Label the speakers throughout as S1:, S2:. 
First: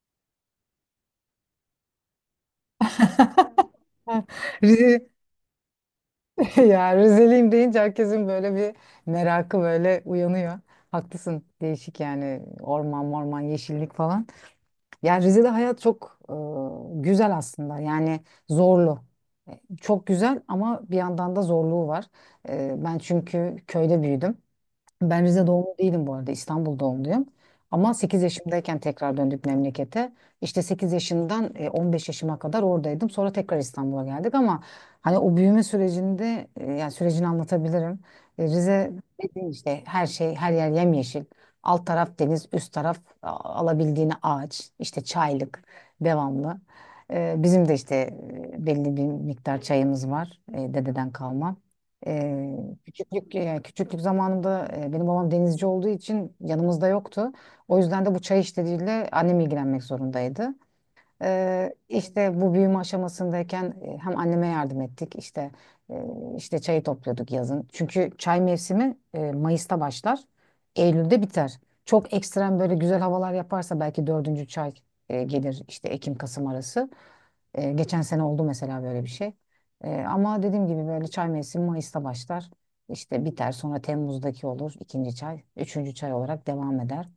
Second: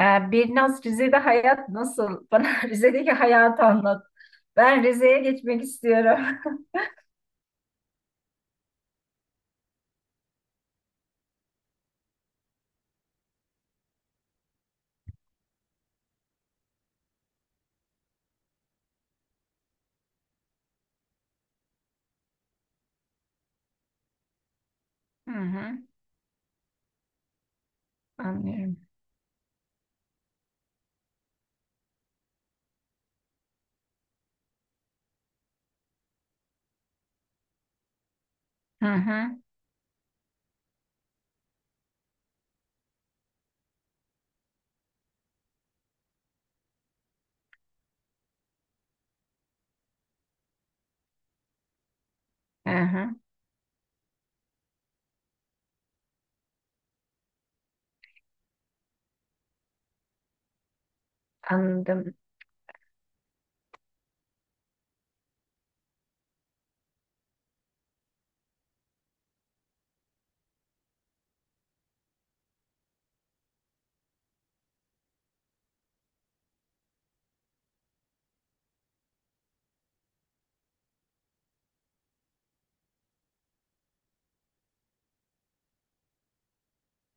S1: Birnaz, Rize'de hayat nasıl? Bana Rize'deki hayatı anlat. Ben
S2: Rize,
S1: Rize'ye geçmek istiyorum.
S2: ya Rizeliyim deyince herkesin böyle bir merakı böyle uyanıyor. Haklısın. Değişik yani orman morman yeşillik falan. Ya Rize'de hayat çok güzel aslında. Yani zorlu. Çok güzel ama bir yandan da zorluğu var. Ben çünkü köyde büyüdüm. Ben
S1: Hı
S2: Rize doğumlu
S1: hı,
S2: değilim bu arada. İstanbul doğumluyum. Ama sekiz
S1: anlıyorum.
S2: yaşımdayken tekrar döndük memlekete. İşte 8 yaşından 15 yaşıma kadar oradaydım. Sonra tekrar İstanbul'a geldik ama hani o büyüme sürecinde yani sürecini anlatabilirim. E,
S1: Hı
S2: Rize
S1: hı,
S2: dediğin işte her şey her yer yemyeşil. Alt taraf deniz, üst taraf alabildiğine ağaç, işte çaylık devamlı. Bizim de işte belli bir miktar çayımız var dededen kalma. Ee,
S1: hı hı,
S2: küçüklük yani küçüklük zamanımda benim babam denizci olduğu için yanımızda yoktu. O yüzden de bu çay işleriyle annem ilgilenmek zorundaydı.
S1: anladım.
S2: İşte bu büyüme aşamasındayken hem anneme yardım ettik e, işte çayı topluyorduk yazın. Çünkü çay mevsimi Mayıs'ta başlar, Eylül'de biter. Çok ekstrem böyle güzel havalar yaparsa belki dördüncü çay gelir işte Ekim-Kasım arası. Geçen sene oldu mesela böyle bir şey. Ama dediğim gibi böyle çay mevsimi Mayıs'ta başlar. İşte biter sonra Temmuz'daki olur ikinci çay. Üçüncü çay olarak devam eder.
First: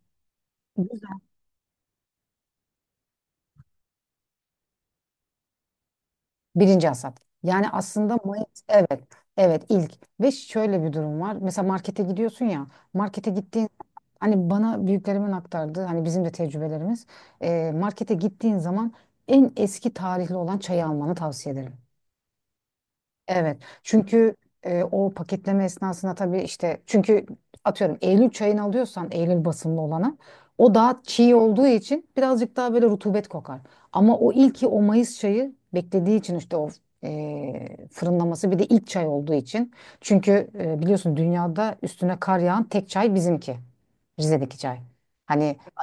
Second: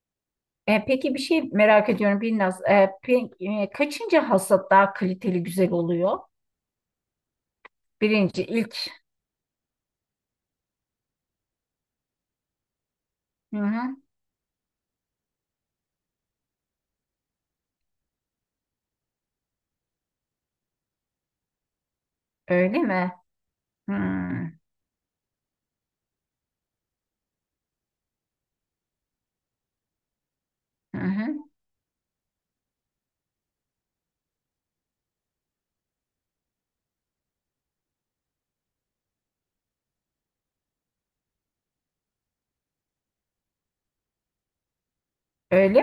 S1: Peki
S2: Güzel.
S1: bir şey merak ediyorum Birnaz. Kaçıncı hasat daha kaliteli, güzel oluyor?
S2: Birinci hasat. Yani aslında
S1: Birinci,
S2: Mayıs
S1: ilk.
S2: evet evet ilk ve şöyle bir durum var. Mesela markete gidiyorsun ya markete
S1: Hı
S2: gittiğin
S1: hı,
S2: hani bana büyüklerimin aktardığı hani bizim de tecrübelerimiz markete gittiğin zaman en eski tarihli olan çayı almanı tavsiye ederim.
S1: öyle mi?
S2: Evet.
S1: Hı
S2: Çünkü o paketleme esnasında tabii işte çünkü atıyorum Eylül çayını alıyorsan Eylül basımlı olanı o
S1: hı,
S2: daha çiğ
S1: hı.
S2: olduğu için birazcık daha böyle rutubet kokar. Ama o ilki o Mayıs çayı beklediği için işte o fırınlaması bir de ilk çay olduğu için. Çünkü biliyorsun dünyada üstüne kar yağan tek çay bizimki. Rize'deki çay. Hani
S1: Öyle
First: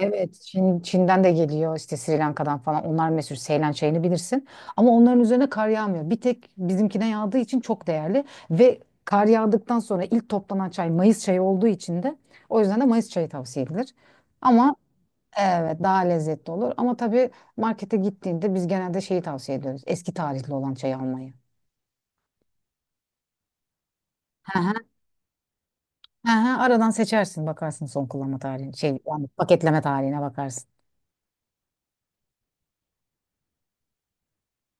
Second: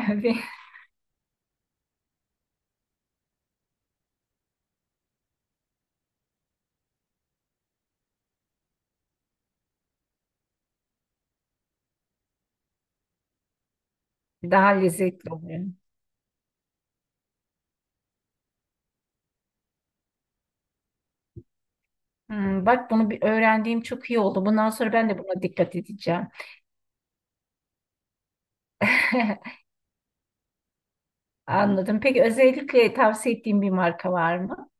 S2: evet, Çin'den de geliyor işte Sri Lanka'dan falan. Onlar meşhur Seylan çayını bilirsin. Ama onların üzerine kar yağmıyor. Bir tek bizimkine yağdığı için çok değerli ve kar yağdıktan sonra ilk toplanan çay Mayıs çayı olduğu için de o yüzden de Mayıs çayı tavsiye edilir.
S1: Daha
S2: Ama
S1: lezzetli oluyor.
S2: evet, daha lezzetli olur. Ama tabii markete gittiğinde biz genelde şeyi tavsiye ediyoruz. Eski tarihli olan çayı almayı.
S1: Hmm, bak bunu bir öğrendiğim çok iyi oldu.
S2: Hı
S1: Bundan
S2: hı,
S1: sonra ben de buna dikkat edeceğim.
S2: hı hı. Aradan seçersin bakarsın son kullanma tarihine şey yani paketleme tarihine bakarsın.
S1: Anladım. Peki özellikle tavsiye ettiğin bir marka var mı?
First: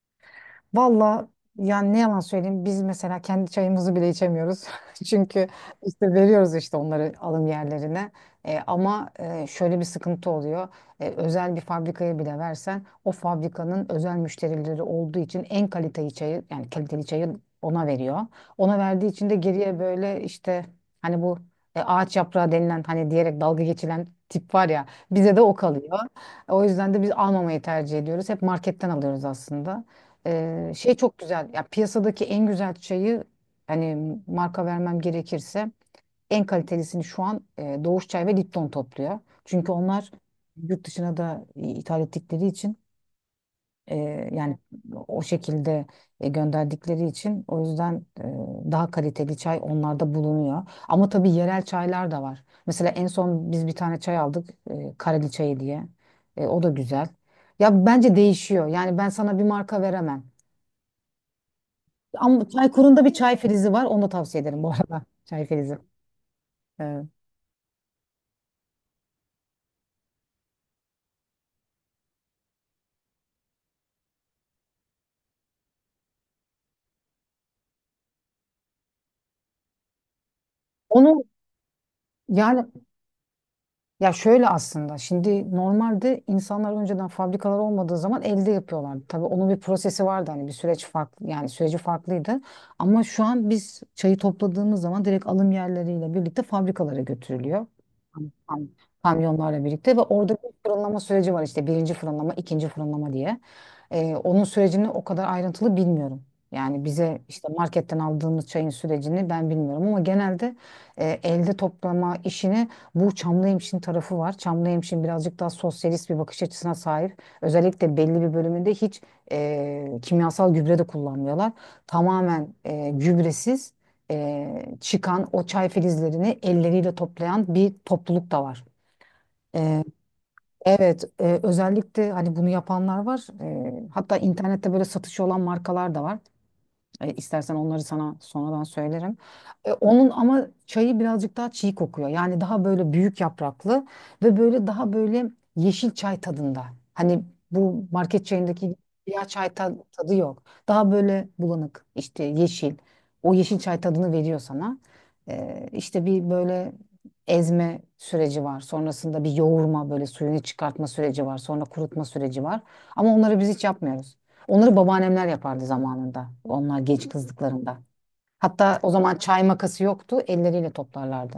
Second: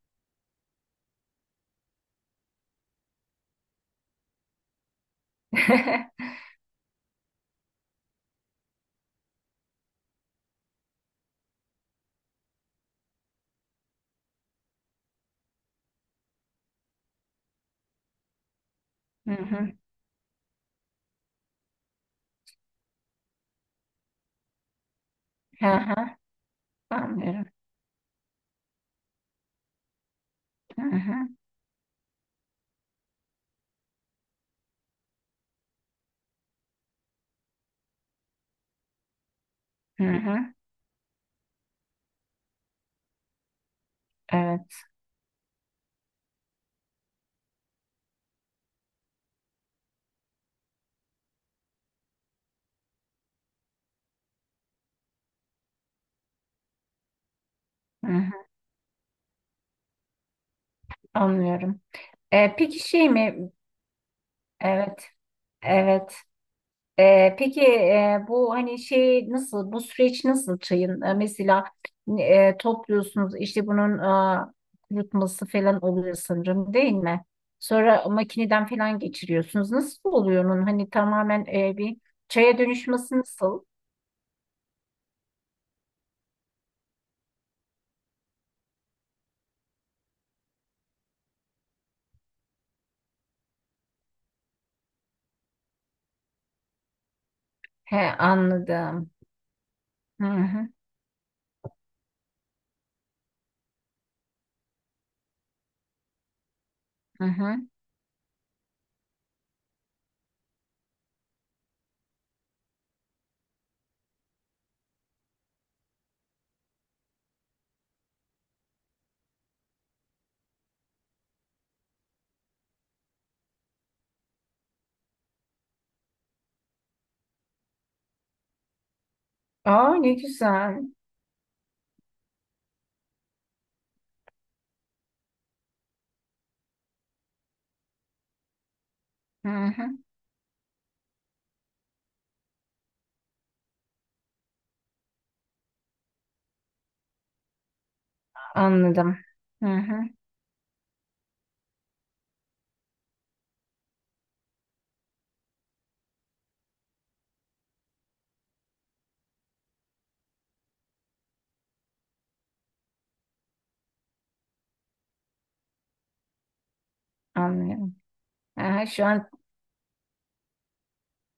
S2: Valla yani ne yalan söyleyeyim biz mesela kendi çayımızı bile içemiyoruz. Çünkü işte veriyoruz işte onları alım yerlerine. Ama şöyle bir sıkıntı oluyor. Özel bir fabrikaya bile versen o fabrikanın özel müşterileri olduğu için en kaliteli çayı yani kaliteli çayı ona veriyor. Ona verdiği için
S1: Hı
S2: de
S1: hı.
S2: geriye böyle işte hani bu ağaç yaprağı denilen hani diyerek dalga geçilen tip var ya bize de o
S1: Hı hı.
S2: kalıyor. O yüzden de biz
S1: Anlıyorum.
S2: almamayı tercih ediyoruz. Hep marketten alıyoruz aslında.
S1: Hı
S2: Şey
S1: hı.
S2: çok güzel. Ya piyasadaki en güzel çayı hani marka vermem gerekirse en kalitelisini şu an Doğuş Çay ve Lipton topluyor. Çünkü
S1: Hı
S2: onlar
S1: hı.
S2: yurt dışına da ithal ettikleri için e, yani
S1: Evet.
S2: o şekilde gönderdikleri için o yüzden daha kaliteli çay onlarda bulunuyor. Ama tabii yerel çaylar da var. Mesela en son biz bir tane çay aldık Kareli çayı diye. O da güzel. Ya
S1: Hı
S2: bence
S1: hı.
S2: değişiyor. Yani ben sana bir marka veremem.
S1: Anlıyorum.
S2: Ama
S1: Peki
S2: Çaykur'un da
S1: şey
S2: bir çay
S1: mi?
S2: frizi var. Onu da tavsiye ederim bu arada.
S1: Evet.
S2: Çay frizi.
S1: Evet.
S2: Evet.
S1: Peki, bu hani şey nasıl? Bu süreç nasıl çayın? Mesela topluyorsunuz, işte bunun e, kurutması falan oluyor sanırım, değil mi? Sonra makineden falan geçiriyorsunuz. Nasıl oluyor onun? Hani
S2: Onu
S1: tamamen bir çaya
S2: yani
S1: dönüşmesi nasıl?
S2: Ya şöyle aslında şimdi normalde insanlar önceden fabrikalar olmadığı zaman elde yapıyorlardı. Tabii onun bir prosesi vardı hani bir süreç farklı yani süreci farklıydı. Ama şu an biz çayı topladığımız zaman direkt alım yerleriyle birlikte fabrikalara götürülüyor.
S1: He,
S2: Kam- kam-
S1: anladım.
S2: Kamyonlarla birlikte ve
S1: Hı
S2: orada bir
S1: hı,
S2: fırınlama süreci var işte birinci fırınlama, ikinci fırınlama diye. Onun sürecini o kadar ayrıntılı bilmiyorum. Yani bize
S1: hı
S2: işte
S1: hı.
S2: marketten aldığımız çayın sürecini ben bilmiyorum ama genelde elde toplama işini bu Çamlıhemşin tarafı var. Çamlıhemşin birazcık daha sosyalist bir bakış açısına sahip. Özellikle belli bir bölümünde hiç kimyasal gübre de kullanmıyorlar. Tamamen gübresiz çıkan o çay filizlerini elleriyle toplayan bir topluluk da var. E,
S1: Aa, ne güzel.
S2: evet, özellikle hani bunu yapanlar var. Hatta internette böyle satışı olan markalar da var. E, istersen onları sana sonradan söylerim.
S1: Hı
S2: E,
S1: hı.
S2: onun ama çayı birazcık daha çiğ kokuyor. Yani daha böyle büyük yapraklı ve böyle daha böyle yeşil çay tadında. Hani bu market çayındaki
S1: Anladım.
S2: siyah çay
S1: Hı hı.
S2: tadı yok. Daha böyle bulanık işte yeşil. O yeşil çay tadını veriyor sana. E, işte bir böyle ezme süreci var. Sonrasında bir yoğurma böyle suyunu çıkartma süreci var. Sonra kurutma süreci var. Ama onları biz hiç yapmıyoruz. Onları babaannemler yapardı zamanında. Onlar genç kızlıklarında.
S1: Anlıyorum.
S2: Hatta
S1: Aha,
S2: o
S1: şu
S2: zaman
S1: an
S2: çay makası yoktu. Elleriyle toplarlardı.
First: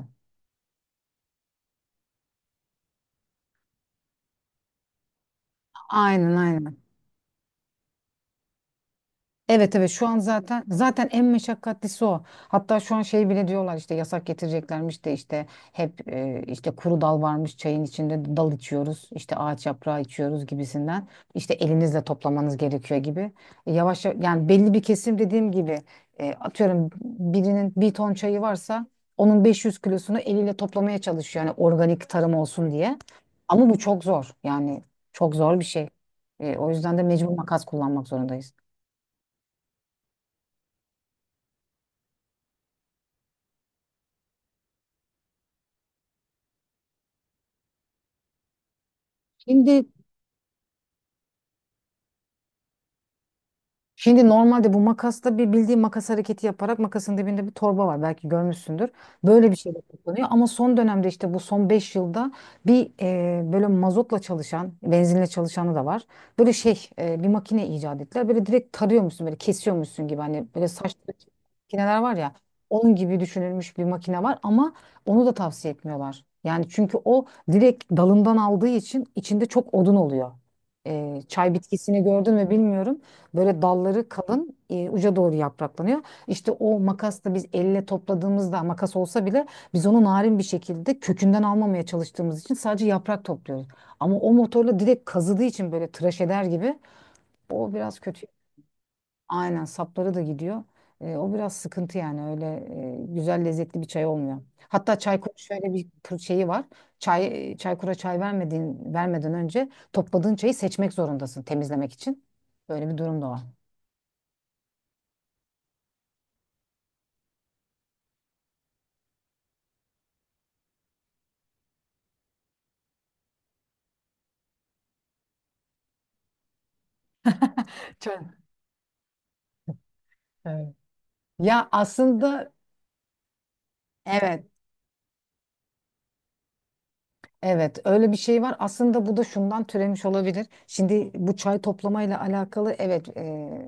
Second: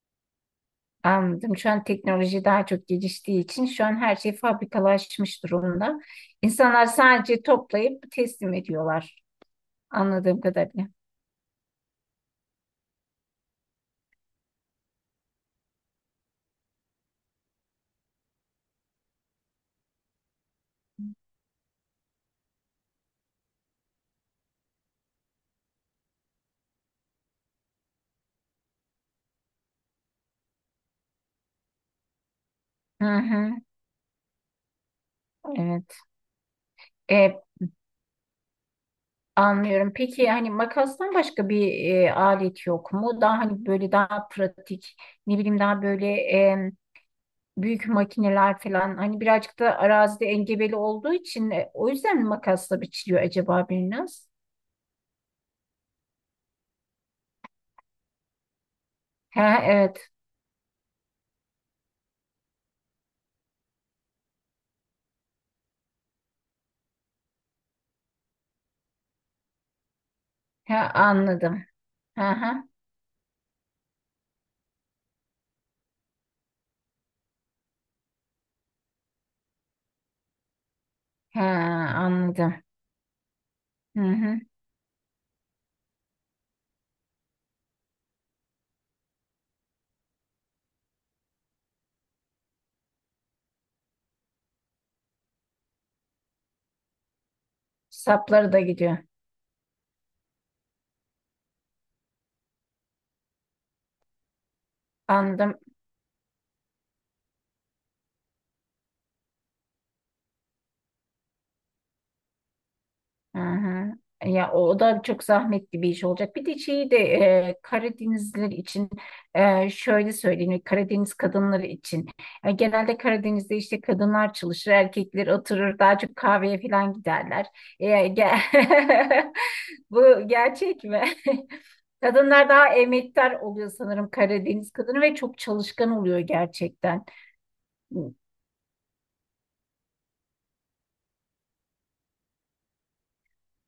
S1: anladım. Şu an teknoloji daha çok geliştiği için şu an her şey fabrikalaşmış durumda.
S2: Aynen, aynen.
S1: İnsanlar sadece toplayıp teslim ediyorlar.
S2: Evet, evet, şu an
S1: Anladığım
S2: zaten
S1: kadarıyla.
S2: zaten en meşakkatlisi o. Hatta şu an şey bile diyorlar işte yasak getireceklermiş de işte hep işte kuru dal varmış çayın içinde dal içiyoruz işte ağaç yaprağı içiyoruz gibisinden işte elinizle toplamanız gerekiyor gibi. Yavaş yavaş yani belli bir kesim dediğim gibi atıyorum birinin bir ton çayı varsa onun 500 kilosunu eliyle toplamaya çalışıyor yani organik tarım olsun diye.
S1: Hı hı.
S2: Ama bu çok zor yani çok zor bir şey.
S1: Evet.
S2: O yüzden de mecbur
S1: E,
S2: makas kullanmak zorundayız.
S1: Anlıyorum. Peki hani makastan başka bir alet yok mu? Daha hani böyle daha pratik, ne bileyim daha böyle büyük makineler falan, hani birazcık da
S2: Şimdi
S1: arazide engebeli olduğu için o yüzden mi makasla biçiliyor acaba
S2: Şimdi
S1: biraz?
S2: normalde bu makasta bir bildiğin makas hareketi yaparak makasın dibinde bir torba var belki görmüşsündür.
S1: He
S2: Böyle bir şeyle
S1: evet.
S2: kullanıyor ama son dönemde işte bu son 5 yılda bir böyle mazotla çalışan, benzinle çalışanı da var. Böyle şey bir makine icat ettiler. Böyle direkt tarıyormuşsun böyle kesiyormuşsun gibi hani böyle
S1: He
S2: saç
S1: anladım.
S2: makineler var
S1: He
S2: ya
S1: he.
S2: onun gibi düşünülmüş bir makine var ama onu da tavsiye etmiyorlar. Yani çünkü o direkt dalından aldığı için içinde çok odun oluyor. E,
S1: He
S2: çay bitkisini gördün mü
S1: anladım.
S2: bilmiyorum. Böyle
S1: Hı
S2: dalları
S1: hı.
S2: kalın, uca doğru yapraklanıyor. İşte o makasla biz elle topladığımızda makas olsa bile biz onu narin bir şekilde kökünden almamaya çalıştığımız için sadece yaprak topluyoruz. Ama o motorla direkt kazıdığı için böyle tıraş eder gibi o biraz kötü.
S1: Sapları da gidiyor.
S2: Aynen, sapları da gidiyor. O biraz sıkıntı yani öyle güzel lezzetli bir çay olmuyor. Hatta Çaykur
S1: Anladım.
S2: şöyle bir şeyi var. Çaykur'a çay vermeden önce topladığın çayı seçmek zorundasın temizlemek için. Böyle bir durum da
S1: Hı
S2: var.
S1: hı. Ya o da çok zahmetli bir iş olacak. Bir de şeyi de Karadenizliler için, şöyle söyleyeyim, Karadeniz kadınları için. Genelde Karadeniz'de işte kadınlar çalışır, erkekler oturur, daha çok kahveye falan giderler. E,
S2: Çay,
S1: ge- Bu
S2: Evet.
S1: gerçek mi?
S2: Ya
S1: Kadınlar
S2: aslında
S1: daha emektar oluyor sanırım,
S2: evet,
S1: Karadeniz kadını ve çok çalışkan oluyor gerçekten.
S2: evet, öyle
S1: Hı.
S2: bir şey var. Aslında bu da şundan türemiş olabilir. Şimdi bu çay toplamayla alakalı evet,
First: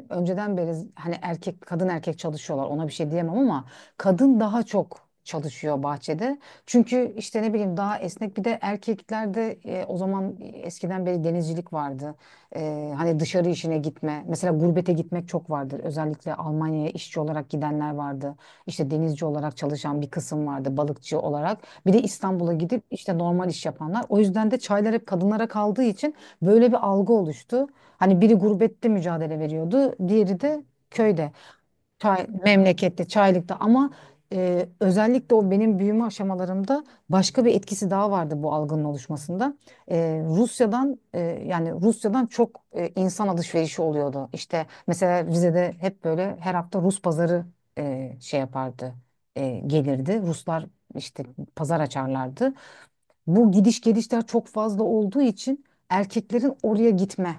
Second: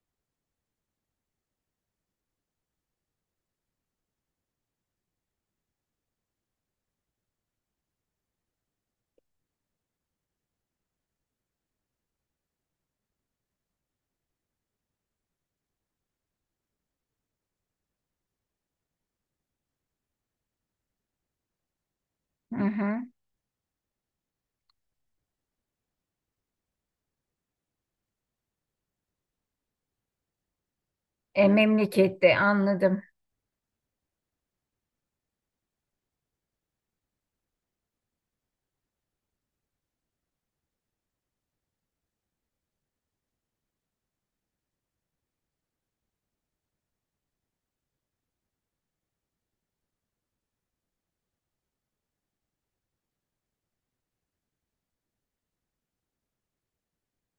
S2: önceden beri hani erkek kadın erkek çalışıyorlar. Ona bir şey diyemem ama kadın daha çok çalışıyor bahçede. Çünkü işte ne bileyim daha esnek bir de erkeklerde o zaman eskiden beri denizcilik vardı. Hani dışarı işine gitme. Mesela gurbete gitmek çok vardır. Özellikle Almanya'ya işçi olarak gidenler vardı. İşte denizci olarak çalışan bir kısım vardı, balıkçı olarak. Bir de İstanbul'a
S1: Hı
S2: gidip
S1: hı.
S2: işte normal iş yapanlar. O yüzden de çaylar hep kadınlara kaldığı için böyle bir algı oluştu. Hani biri gurbette mücadele veriyordu, diğeri de köyde.
S1: Memlekette, anladım.
S2: Memlekette, Çaylık'ta ama özellikle o benim büyüme aşamalarımda başka bir etkisi daha vardı bu algının oluşmasında. E, Rusya'dan çok insan alışverişi oluyordu. İşte mesela Rize'de hep böyle her hafta Rus pazarı şey yapardı, gelirdi. Ruslar işte pazar açarlardı. Bu gidiş gelişler çok fazla olduğu için erkeklerin oraya gitme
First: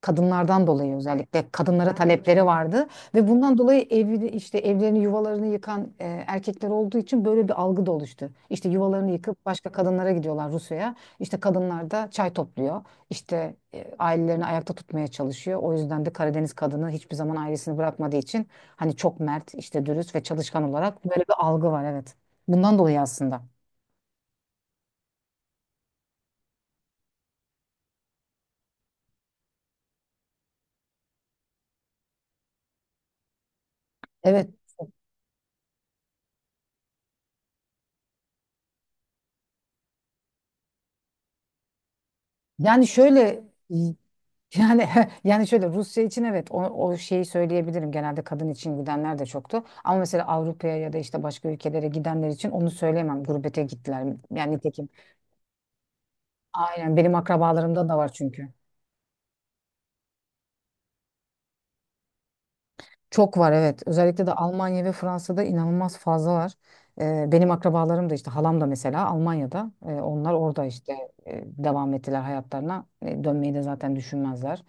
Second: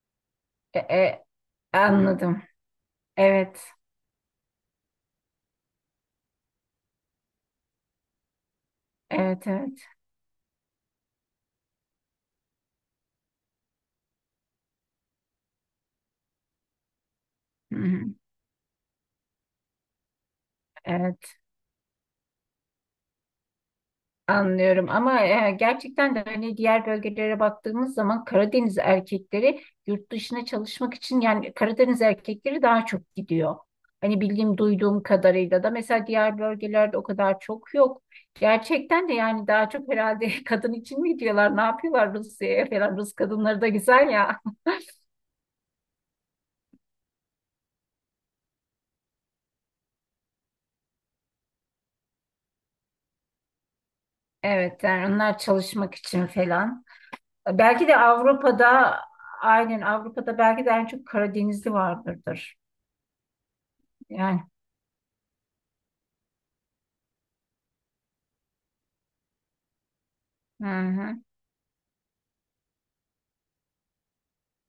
S2: kadınlardan
S1: E,
S2: dolayı
S1: e,
S2: özellikle kadınlara
S1: Anladım.
S2: talepleri vardı ve bundan
S1: Evet.
S2: dolayı evi işte evlerini yuvalarını yıkan erkekler olduğu için böyle bir algı da oluştu. İşte yuvalarını yıkıp
S1: Evet,
S2: başka
S1: evet.
S2: kadınlara gidiyorlar Rusya'ya. İşte kadınlar da çay topluyor. İşte ailelerini ayakta tutmaya çalışıyor. O yüzden de Karadeniz kadını hiçbir zaman
S1: Hı
S2: ailesini
S1: hı.
S2: bırakmadığı için hani çok mert, işte dürüst ve çalışkan olarak böyle bir
S1: Evet.
S2: algı var, evet. Bundan dolayı aslında.
S1: Anlıyorum, ama gerçekten de hani diğer bölgelere baktığımız zaman Karadeniz erkekleri yurt dışına çalışmak için, yani Karadeniz erkekleri daha çok gidiyor. Hani
S2: Evet.
S1: bildiğim, duyduğum kadarıyla da mesela diğer bölgelerde o kadar çok yok. Gerçekten de yani daha çok herhalde kadın için mi gidiyorlar, ne yapıyorlar Rusya'ya
S2: Yani
S1: falan, Rus
S2: şöyle
S1: kadınları da güzel ya.
S2: yani yani şöyle Rusya için evet, o şeyi söyleyebilirim. Genelde kadın için gidenler de çoktu. Ama mesela Avrupa'ya ya da işte başka ülkelere gidenler için onu söyleyemem. Gurbete gittiler. Yani
S1: Evet,
S2: nitekim.
S1: yani onlar çalışmak için falan.
S2: Aynen, benim akrabalarımda
S1: Belki
S2: da
S1: de
S2: var çünkü.
S1: Avrupa'da, aynen Avrupa'da belki de en çok Karadenizli vardırdır.
S2: Çok var, evet. Özellikle de
S1: Yani.
S2: Almanya ve Fransa'da inanılmaz fazla var. Benim akrabalarım da işte halam da mesela Almanya'da. Onlar orada
S1: Hı
S2: işte
S1: hı.
S2: devam ettiler hayatlarına. Dönmeyi de zaten düşünmezler.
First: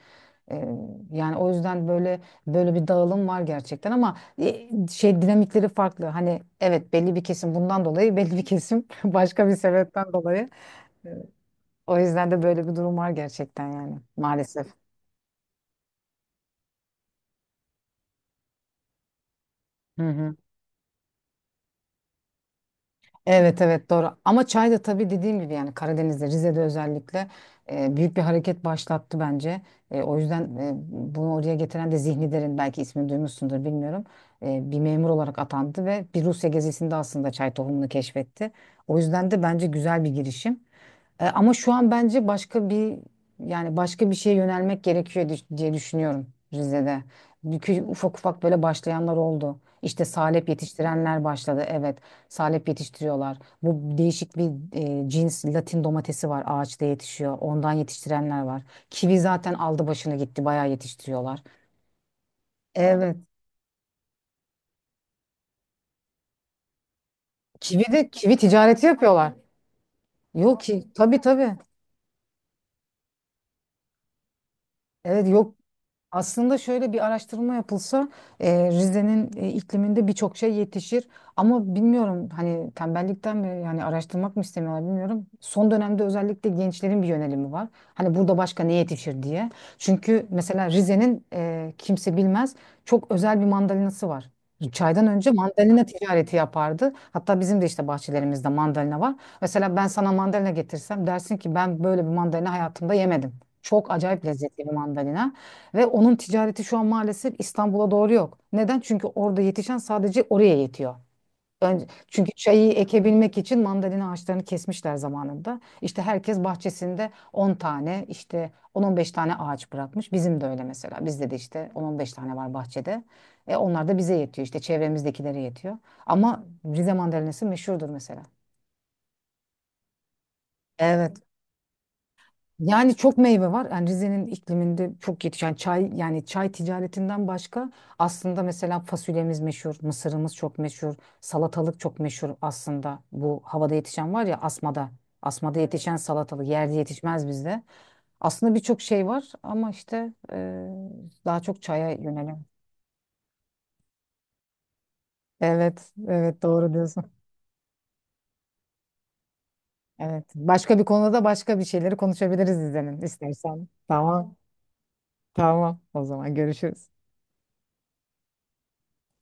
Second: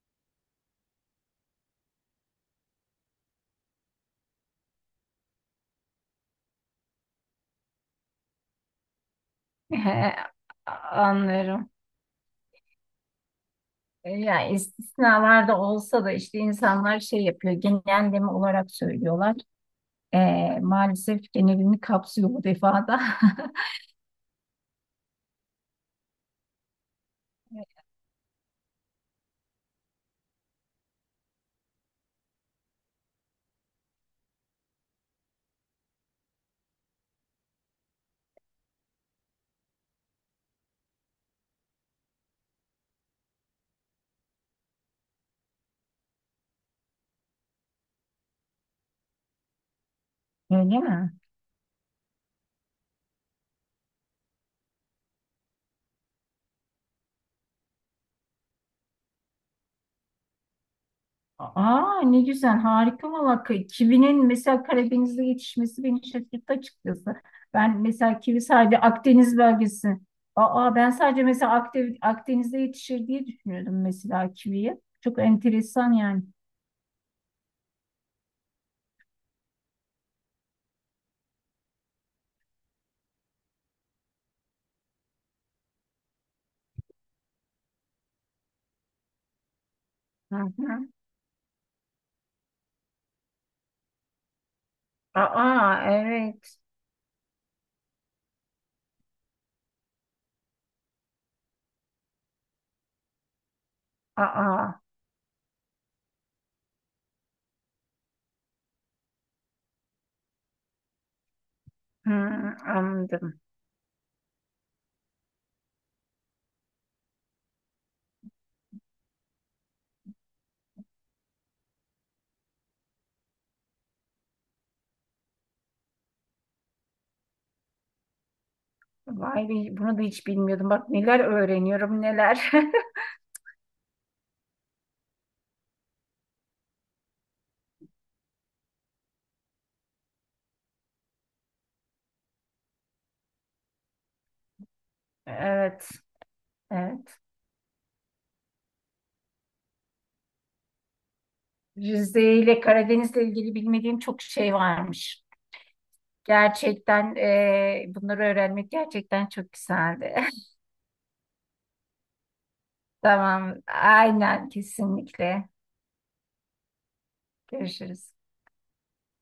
S2: Ee, yani o yüzden böyle böyle bir dağılım var gerçekten ama şey dinamikleri farklı. Hani evet, belli bir kesim bundan dolayı belli bir kesim başka bir sebepten
S1: He,
S2: dolayı.
S1: anlıyorum.
S2: O yüzden de böyle bir durum var gerçekten yani
S1: Yani
S2: maalesef.
S1: istisnalarda olsa da işte insanlar şey yapıyor, genelleme olarak söylüyorlar.
S2: Hı hı.
S1: Maalesef genelini kapsıyor bu defada.
S2: Evet, evet, doğru ama çay da tabii dediğim gibi yani Karadeniz'de Rize'de özellikle büyük bir hareket başlattı bence. O yüzden bunu oraya getiren de Zihni Derin, belki ismini duymuşsundur bilmiyorum. Bir memur olarak atandı ve bir Rusya gezisinde aslında çay tohumunu keşfetti. O yüzden de bence güzel bir girişim. Ama şu an bence başka bir yani başka bir şeye yönelmek gerekiyor diye düşünüyorum Rize'de. Çünkü ufak ufak böyle başlayanlar oldu. İşte salep
S1: Öyle mi?
S2: yetiştirenler başladı. Evet, salep yetiştiriyorlar. Bu değişik bir cins Latin domatesi var, ağaçta yetişiyor. Ondan yetiştirenler var. Kivi zaten aldı başını gitti, bayağı yetiştiriyorlar.
S1: Aa, ne güzel, harika
S2: Evet.
S1: valla. Ki- kivinin mesela Karadeniz'de yetişmesi beni şaşırttı açıkçası. Ben
S2: Kivi de
S1: mesela
S2: kivi
S1: kivi sadece
S2: ticareti yapıyorlar.
S1: Akdeniz bölgesi.
S2: Yok
S1: Aa, ben
S2: ki, tabii,
S1: sadece mesela
S2: tabii.
S1: Akde- Akdeniz'de yetişir diye düşünüyordum mesela kiviyi. Çok
S2: Evet, yok,
S1: enteresan yani.
S2: aslında şöyle bir araştırma yapılsa Rize'nin ikliminde birçok şey yetişir. Ama bilmiyorum hani tembellikten mi yani araştırmak mı istemiyorlar bilmiyorum. Son dönemde özellikle gençlerin bir yönelimi var. Hani burada başka ne yetişir diye. Çünkü
S1: Hı
S2: mesela
S1: hı.
S2: Rize'nin, kimse bilmez, çok özel bir mandalinası var. Çaydan önce
S1: Aa,
S2: mandalina ticareti
S1: evet.
S2: yapardı. Hatta bizim de işte bahçelerimizde mandalina var. Mesela ben sana mandalina getirsem dersin ki ben böyle bir mandalina hayatımda yemedim. Çok acayip lezzetli
S1: Aa.
S2: bir mandalina. Ve onun ticareti şu an maalesef İstanbul'a doğru yok. Neden? Çünkü orada yetişen sadece oraya yetiyor. Önce,
S1: Hı,
S2: çünkü çayı ekebilmek
S1: anladım.
S2: için mandalina ağaçlarını kesmişler zamanında. İşte herkes bahçesinde 10 tane işte 10 on beş tane ağaç bırakmış. Bizim de öyle mesela. Bizde de işte on on beş tane var bahçede. Onlar da bize yetiyor. İşte çevremizdekilere yetiyor. Ama Rize mandalinası meşhurdur mesela.
S1: Vay be, bunu da hiç bilmiyordum. Bak
S2: Evet.
S1: neler öğreniyorum neler.
S2: Yani çok meyve var. Yani Rize'nin ikliminde çok yetişen yani çay ticaretinden başka aslında mesela fasulyemiz meşhur, mısırımız çok meşhur, salatalık çok meşhur aslında. Bu havada yetişen var ya, asmada. Asmada
S1: Evet,
S2: yetişen salatalık yerde
S1: evet.
S2: yetişmez bizde. Aslında birçok şey var ama işte daha çok çaya
S1: Rize
S2: yönelim.
S1: ile Karadeniz'le ilgili bilmediğim çok şey varmış.
S2: Evet, evet, doğru diyorsun.
S1: Gerçekten bunları öğrenmek gerçekten çok güzeldi.
S2: Evet. Başka bir konuda başka bir şeyleri konuşabiliriz izlenin
S1: Tamam,
S2: istersen. Tamam,
S1: aynen kesinlikle.
S2: tamam. O zaman görüşürüz.
S1: Görüşürüz.